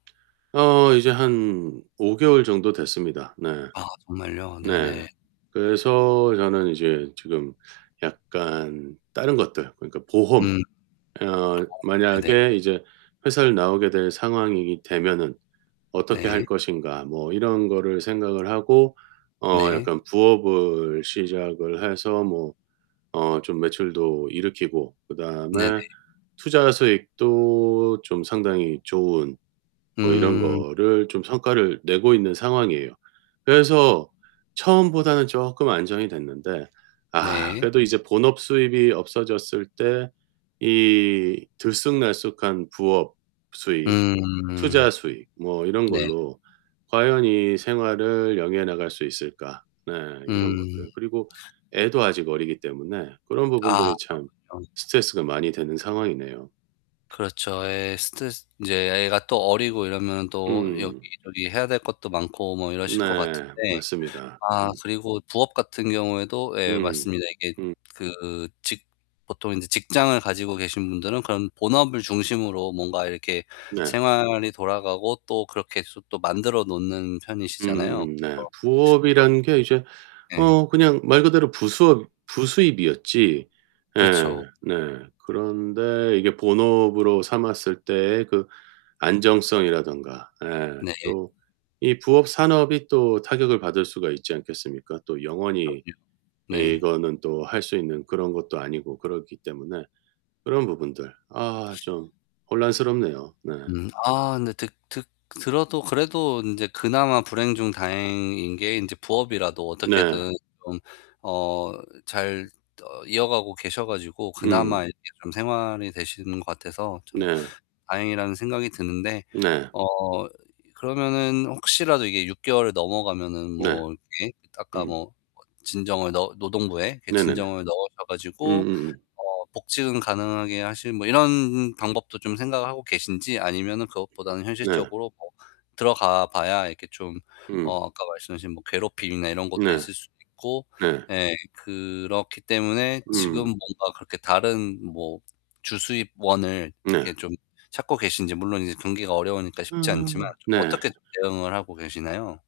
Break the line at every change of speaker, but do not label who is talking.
어, 이제 한 5 개월 정도 됐습니다. 네.
아 정말요?
네.
네네.
그래서 저는 이제 지금 약간 다른 것들 그러니까 보험.
음.
어
네네.
만약에 이제 회사를 나오게 될 상황이게 되면은 어떻게 할
네.
것인가 뭐 이런 거를 생각을 하고 어
네.
약간 부업을 시작을 해서 뭐 어 좀 매출도 일으키고
네네.
그다음에 투자 수익도 좀 상당히 좋은 뭐 이런
음.
거를 좀 성과를 내고 있는 상황이에요. 그래서 처음보다는 쪼끔 안정이 됐는데 아
네.
그래도 이제 본업 수입이 없어졌을 때 이 들쑥날쑥한 부업 수입,
음.
투자 수익 뭐 이런
네.
걸로 과연 이 생활을 영위해 나갈 수 있을까 네 이런
음.
것들 그리고 애도 아직 어리기 때문에 그런
아
부분들이 참
그렇군요.
스트레스가 많이 되는 상황이네요.
그렇죠. 예, 스트레스 인제 애 애가 또 어리고 이러면 또
음.
여기저기 해야 될 것도 많고 뭐 이러실 것 같은데.
네, 맞습니다.
아
음.
그리고 부업 같은 경우에도 예
음.
맞습니다. 이게
음.
그 직 보통 인제 직장을 가지고 계신 분들은 그런 본업을 중심으로 뭔가 이렇게
네.
생활이 돌아가고 또 그렇게 해서 또 만들어 놓는 편이시잖아요.
음음음. 네,
뭐 그런
부업이란 게 이제
예.
어 그냥 말 그대로 부수업 부수입이었지 예
그렇죠.
네. 그런데 이게 본업으로 삼았을 때에 그 안정성이라던가 예
네.
또 이 부업 산업이 또 타격을 받을 수가 있지 않겠습니까? 또 영원히
그럼요. 네.
이거는 또 할 수 있는 그런 것도 아니고 그렇기 때문에 그런 부분들 아 좀 혼란스럽네요. 네.
음 아 근데 드 드 들어도 그래도 인제 그나마 불행 중 다행인 게 인제 부업이라도
네.
어떻게든 좀 어 잘 어 이어가고 계셔 가지고
음.
그나마 이렇게 좀 생활이 되시는 것 같아서 참
네.
다행이라는 생각이 드는데
네.
어 그러면은 혹시라도 이게 6 개월을 넘어가면은
네.
뭐 이렇게 아까
음.
뭐 진정을 넣 노동부에 이렇게
네네네.
진정을 넣으셔 가지고
음음음.
어 복직을 가능하게 하실 뭐 이런 방법도 좀 생각을 하고 계신지 아니면은 그것보다는
네.
현실적으로 뭐 들어가 봐야 이렇게 좀
음.
어 아까 말씀하신 뭐 괴롭힘이나 이런 것도
네.
있을 수도 있고
네.
예 그렇기 때문에 지금
음.
뭔가 그렇게 다른 뭐 주 수입원을
네.
이렇게 좀 찾고 계신지 물론 이제 경기가 어려우니까 쉽지 않지만
음. 네.
어떻게 대응을 하고 계시나요?